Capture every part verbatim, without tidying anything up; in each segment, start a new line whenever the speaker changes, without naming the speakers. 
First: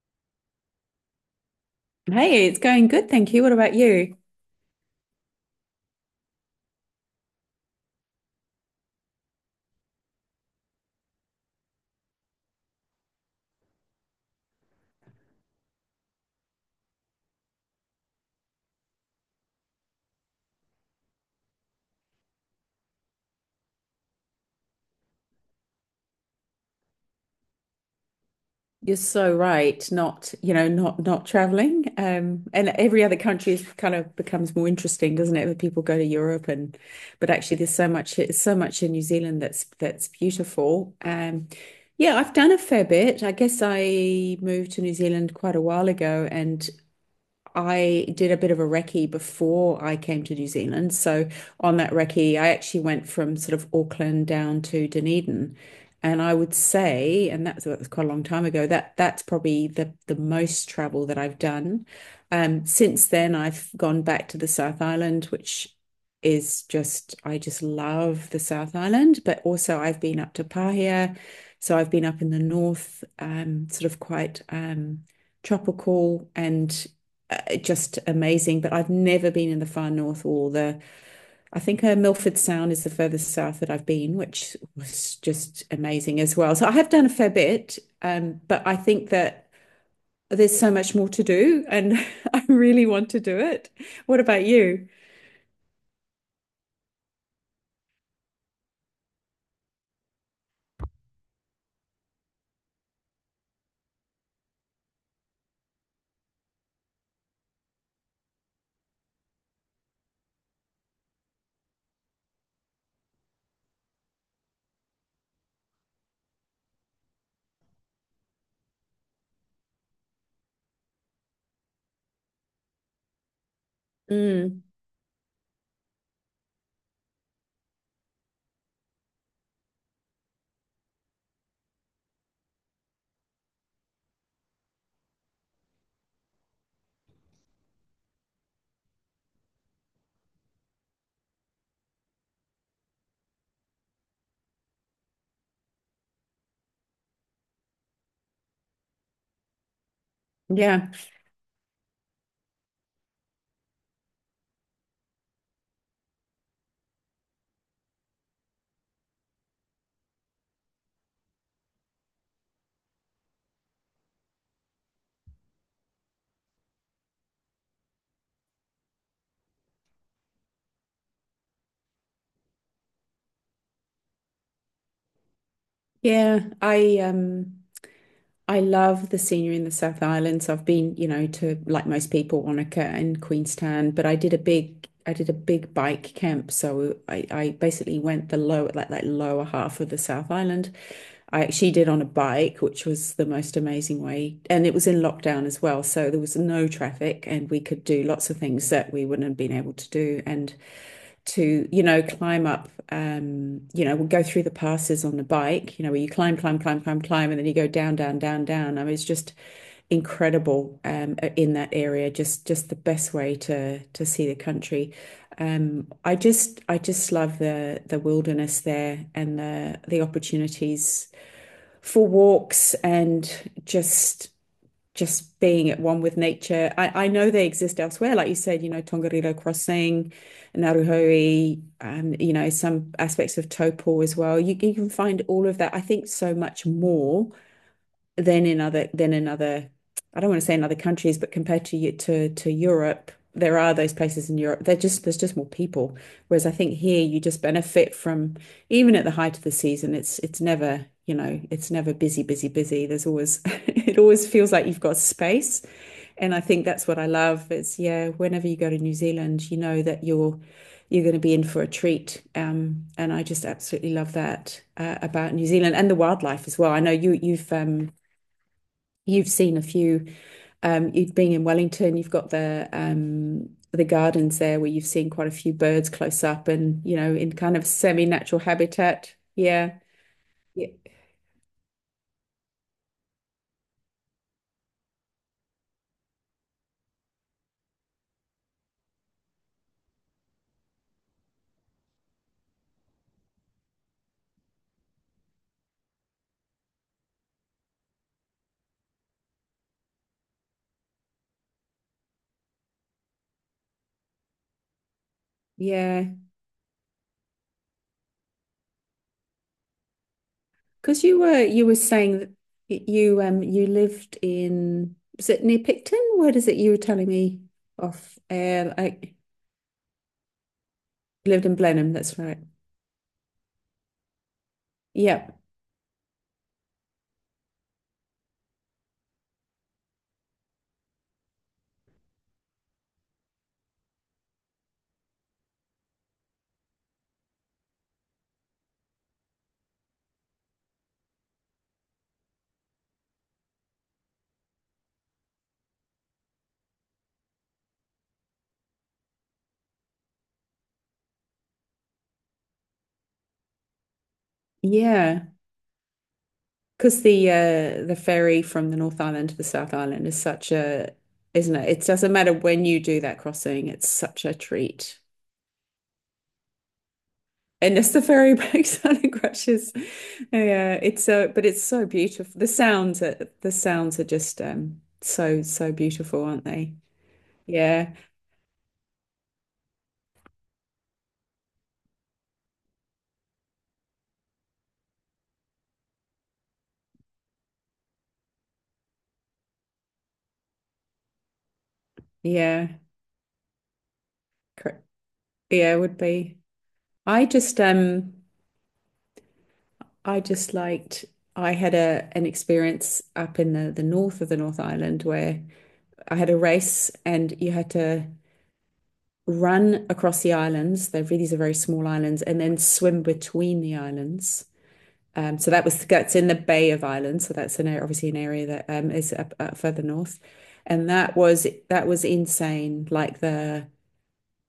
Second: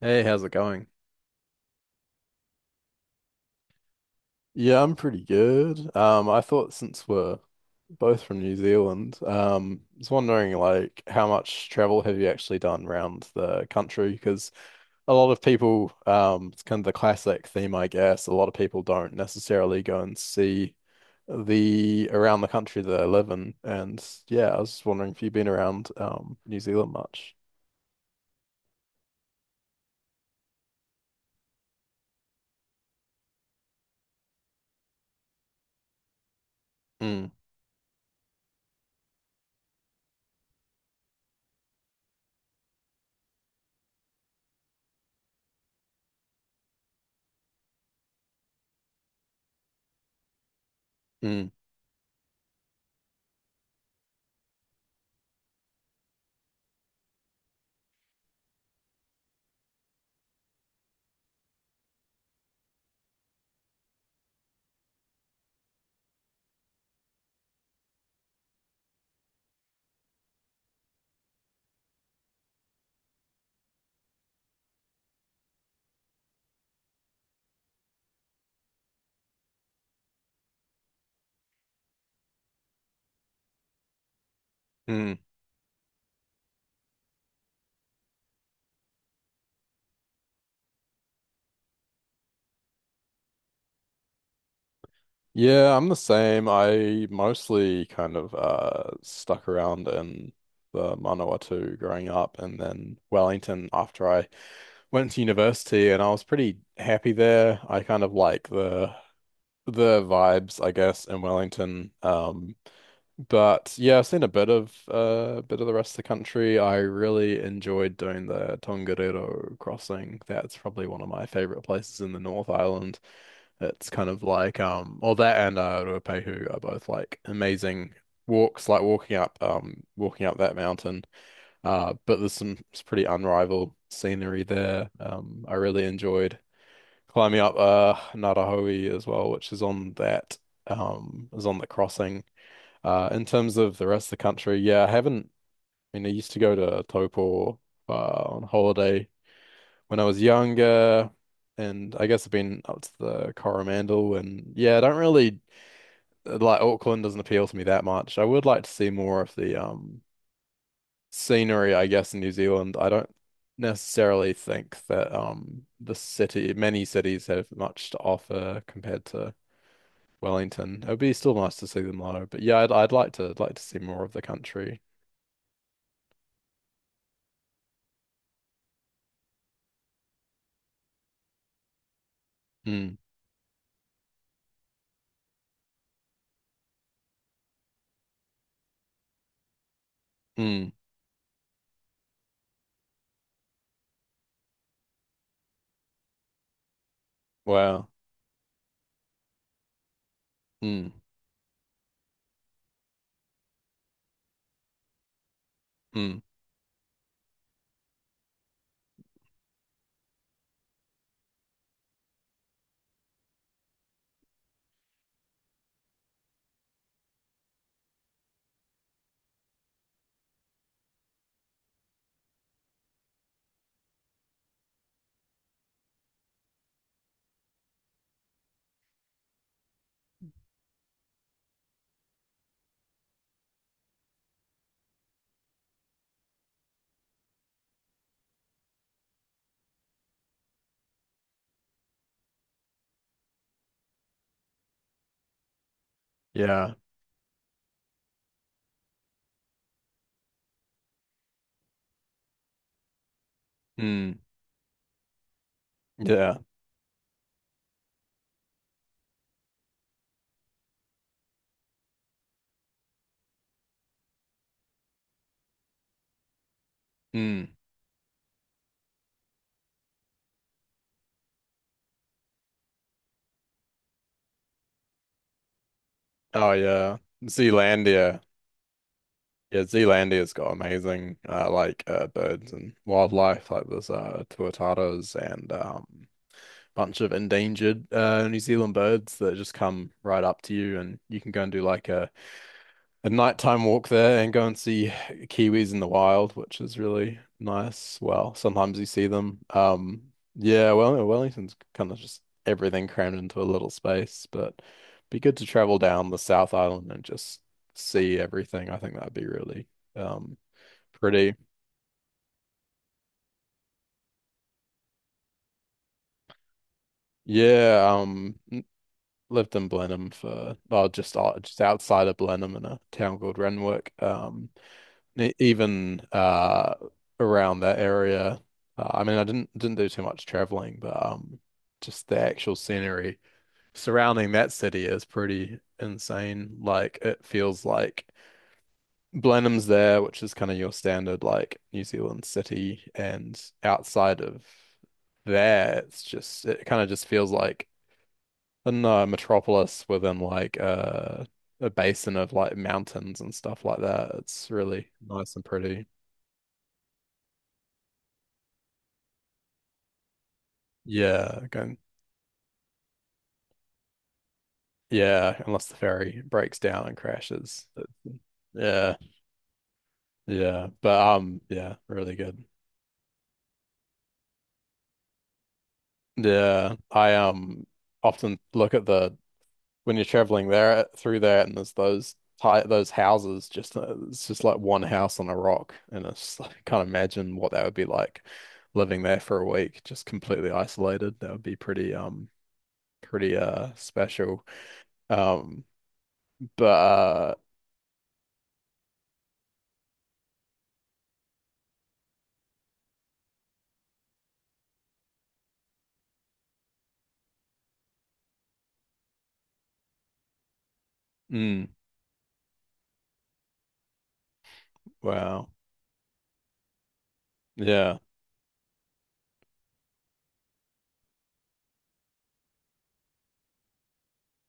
Hey, how's it going?
Hey, it's going good, thank you. What about you?
Yeah, I'm pretty good. Um, I thought since we're both from New Zealand, um, I was wondering like how much travel have you actually done around the country? Because a lot of people, um, it's kind of the classic theme, I guess. A lot of people don't necessarily go and see the around the country that they live in. And yeah, I was just wondering if you've been around um New Zealand much.
You're so right. Not, you know, not not traveling. Um, and every other country is kind of becomes more interesting, doesn't it? When people go to Europe and, but
Mm,
actually, there's so much, so much in New Zealand that's that's beautiful. Um, yeah, I've done a fair bit. I guess I moved to New Zealand quite a while ago, and I did a bit of a recce before I came to New Zealand. So
mm,
on that recce, I actually went from sort of Auckland down to Dunedin. And I would say, and that's that was quite a long time ago, that that's probably the the most travel that I've done. Um, since then, I've gone back to the South Island, which is just, I just love the South Island, but also I've been up to Pahia. So I've been up in the north, um, sort of quite um, tropical and uh, just amazing. But I've never been in the far north or the, I think uh, Milford Sound is the furthest south that I've been, which was
mm.
just amazing as well. So I have done a fair bit, um, but I think that there's so much more to do and I really want to do it. What about you?
Yeah, I'm the same. I mostly kind of uh stuck around in the Manawatu growing up and then Wellington after I went to university, and I was pretty happy there. I kind of like the the vibes, I guess, in Wellington. Um, but yeah, I've seen a bit of uh, bit of the rest of the country. I really enjoyed doing the Tongariro crossing. That's probably one of my favorite places in the North Island. It's kind of like
Mm,
um, well, that and uh, Ruapehu are both like amazing walks, like walking up um, walking up that mountain. Uh, but there's some it's pretty unrivaled scenery there. Um, I really enjoyed climbing up uh Narahoe as well, which is on that um is on the crossing. Uh in terms of the rest of the country, yeah, I haven't I mean, I used to go to Taupo uh, on holiday when I was
yeah.
younger, and I guess I've been up to the Coromandel. And yeah, I don't really like Auckland doesn't appeal to me that much. I would like to see more of the um scenery, I guess, in New Zealand. I don't necessarily think that um the city many cities have much to offer compared to Wellington. It would be still nice to see them though. But yeah, I'd I'd like to like to see more of the country.
Yeah. I, um, I love the scenery in the South Island. So I've been, you know, to like most people, Wanaka
Mm,
and Queenstown, but I did a big I did a big bike camp. So I, I basically went the lower like that lower half of the South
mm,
Island. I actually did on a bike, which was the most amazing way. And it was in lockdown as well. So there was no traffic and we could
wow.
do lots of things that we wouldn't have been able to do. And
Mm,
to, you know, climb up, um, you know, we'll go through the passes on the bike, you know, where you
mm,
climb, climb, climb, climb, climb, and then you go down, down, down, down. I mean, it's just incredible um, in that area. Just, just the best way to to see the country. Um, I just, I just love the the wilderness there and the the opportunities for walks and just just being at one with nature. I, I know they exist elsewhere, like you said, you know, Tongariro Crossing, Naruhoe, um, you know, some aspects of Taupo as well. You, you can find all of that. I think so much more than in other than in other I don't want to say in other countries, but compared to to to Europe, there are those places in Europe. They're just there's just more people. Whereas I
yeah.
think here you just benefit from even at the height of the season, it's it's never, you know, it's never busy, busy, busy. There's always it
Mm,
always feels like you've got space. And
yeah.
I think that's what I love is yeah, whenever you go to New Zealand, you know that you're you're going to be in for a treat. Um, and I just absolutely love that uh, about New Zealand and the wildlife as well. I know you
Mm.
you've um, you've seen a few. Um, you've been in Wellington. You've got the um, the gardens there where you've seen quite a few birds close up,
Oh
and you
yeah.
know, in kind of
Zealandia.
semi-natural habitat.
Yeah,
Yeah,
Zealandia's got
yeah,
amazing uh, like uh, birds and wildlife. Like there's uh tuatara and um bunch of endangered uh New Zealand birds that just come right up to you, and you can go and do like a a nighttime walk there and go and see kiwis in the wild, which is really nice. Well, sometimes you see them. Um, yeah, well, Wellington's kind of just everything crammed into a little space, but be good to travel
yeah.
down the South Island and just see everything. I think that'd be really um
Because you
pretty.
were you were saying that y- you um you lived in was it near Picton? Where is it? You were telling me
Yeah,
off
um n-
air. Like
lived in Blenheim for oh just
you
out-
lived in
just
Blenheim.
outside of
That's right.
Blenheim in a town called Renwick. Um
Yeah,
e- even uh around that area. Uh, I mean, I didn't didn't do too much traveling, but um, just the actual scenery surrounding that city is pretty insane. Like it feels like Blenheim's there, which is kind of your standard like New Zealand city, and outside of there, it's just it kind of just feels like, I don't know, a metropolis within like a a basin of like mountains and stuff like that. It's really
yeah.
nice and pretty.
Because the uh the ferry from the North Island to the South Island is such a,
Yeah,
isn't it?
going,
It doesn't matter when you do that crossing, it's such a treat.
yeah, unless the ferry breaks down and crashes.
Unless the ferry breaks
Yeah,
down and crashes.
yeah,
Yeah,
but
it's so
um,
but it's
yeah,
so
really
beautiful.
good.
The sounds are the sounds are just um so so beautiful, aren't they?
Yeah, I um
Yeah,
often look at the when you're traveling there through there, and there's those ti- those houses just uh, it's just like one house on a rock, and it's just like, I can't imagine what that would be like living there for a week, just completely isolated. That would be pretty um
yeah.
pretty uh special.
Cor-
Um,
Yeah, it would be.
but
I
uh,
just um I just liked I had a an experience up in the, the north of the North Island where I had a race and you had to run across the islands. They're really, these are very
Mm,
small islands, and then swim between the islands. Um,
wow,
so that was that's in the Bay of Islands. So that's an
yeah.
obviously an area that um, is up, up further north, and that was that was insane. Like the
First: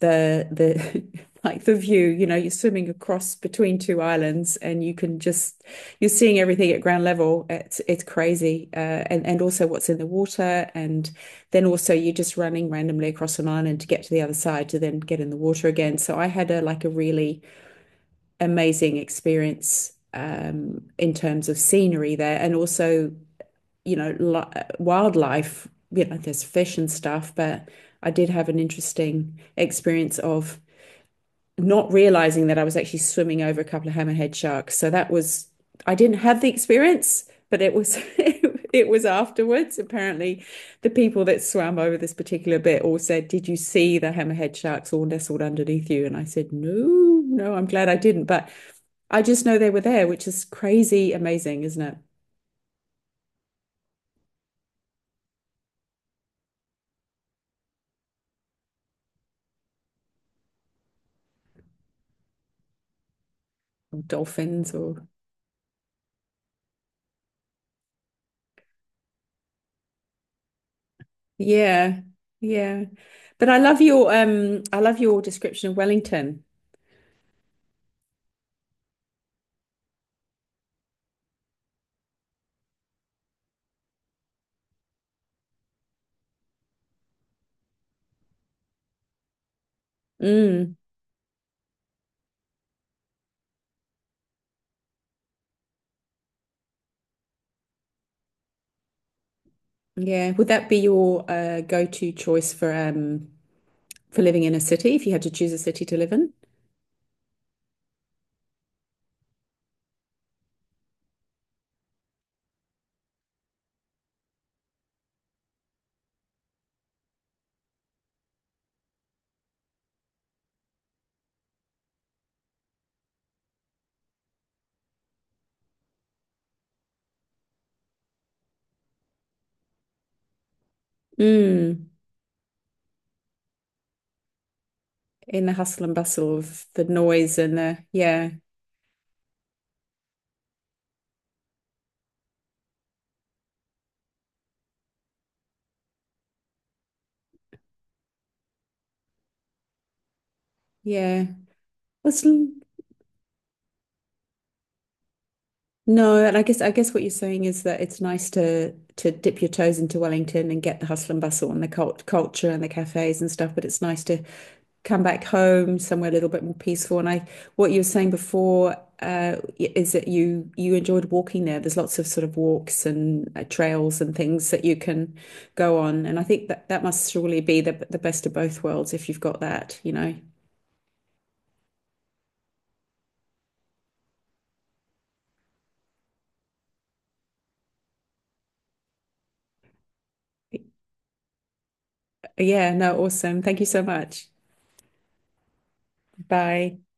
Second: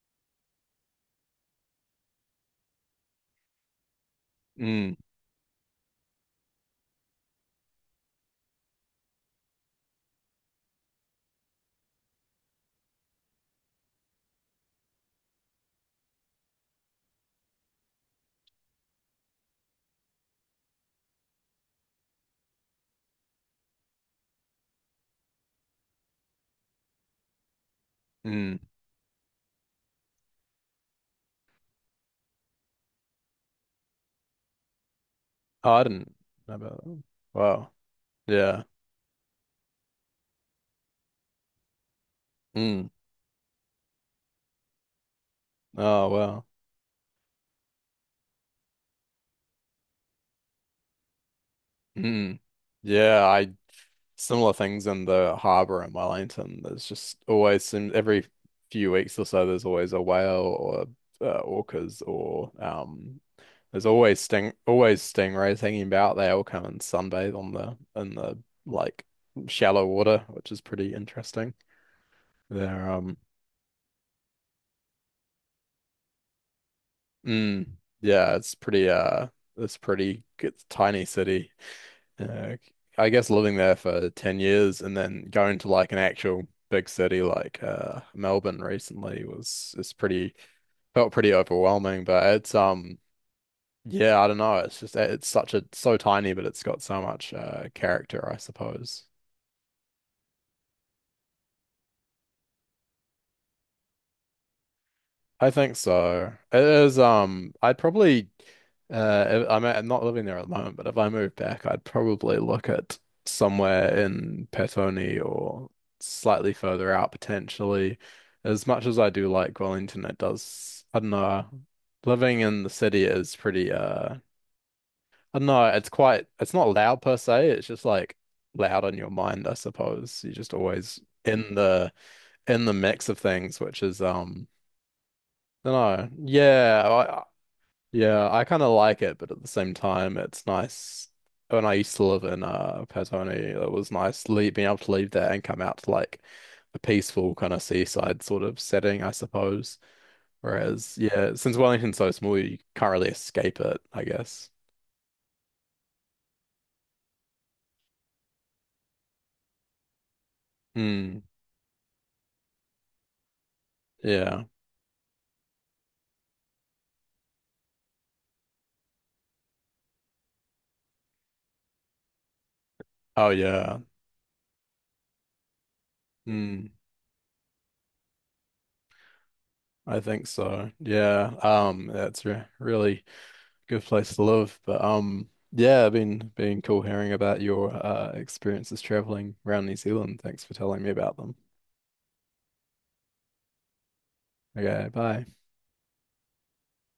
the the like the view, you know, you're swimming across between two islands and you
Mm,
can just you're seeing everything at ground level. It's it's crazy. Uh, and and also what's in the water and then also you're just running randomly across an island to get to the other side to then get in the water again. So I had a like a really amazing experience um in terms of scenery there and also, you know, li wildlife, you know, there's fish and stuff, but I did have an
mm.
interesting experience of not realizing that I was actually swimming over a couple of hammerhead sharks. So that was,
Oh, I
I
didn't
didn't have the
know about that one.
experience, but
Wow.
it was,
Yeah.
it was afterwards. Apparently, the people that swam over this particular bit
Mm.
all said, did you see the hammerhead sharks all nestled underneath you?
Oh,
And I
wow.
said, no, no, I'm glad I didn't. But I just know they were there, which is crazy amazing, isn't it?
Mm. Yeah, I similar things in the harbour in Wellington. There's just always some every few weeks or so there's always a whale or uh, orcas or um there's
Or
always sting
dolphins
always
or,
stingrays hanging about. They all come and sunbathe on the in the like shallow water, which is pretty interesting.
yeah, yeah.
They're um
But I love your, um, I love your description of Wellington.
Mm, yeah, it's pretty uh it's pretty it's a tiny city. Uh, I guess living there for ten years and then going to like an actual big city like uh Melbourne recently was it's pretty
Mm.
felt pretty overwhelming, but it's um yeah, I don't know, it's just it's such a so tiny, but it's got so much uh character, I suppose.
Yeah. Would that be your uh, go-to choice for um for living in a city if you had to
I
choose a
think
city to live
so.
in?
It is, um, I'd probably, uh, if- I'm, I'm not living there at the moment, but if I move back, I'd probably look at somewhere in Petone or slightly further out potentially. As much as I do like Wellington, it does, I don't know, living in the city is pretty, uh, I don't know, it's quite, it's not loud per se, it's just like loud on your mind, I suppose. You're just always in
Mm.
the, in the mix of things, which is, um,
In the hustle and
no,
bustle of the
yeah,
noise and the
yeah,
yeah,
I kind of like it, but at the same time, it's nice. When I used to live in uh Patagonia, it was nice leave, being able to leave there and come out to like a peaceful kind of seaside sort of setting, I suppose. Whereas,
yeah.
yeah, since Wellington's so
It's,
small, you can't really escape it, I guess.
no, and I guess I guess what you're saying is that it's nice to to dip your toes into Wellington and get the hustle
Hmm.
and bustle and the cult culture and the cafes and stuff, but it's nice to
Yeah.
come back home somewhere a little bit more peaceful. And I, what you were saying before, uh, is that you you enjoyed walking there. There's lots of sort of walks and
Oh,
uh,
yeah.
trails and things that you can go on. And I think that
Hmm.
that must surely be the the best of both worlds if you've got that, you
I
know.
think so. Yeah. Um. That's re really. good place to live. But um yeah, I've been been cool hearing about your uh experiences traveling around New Zealand. Thanks for telling me about them.
Yeah, no, awesome. Thank you so much.
Okay, bye.
Bye.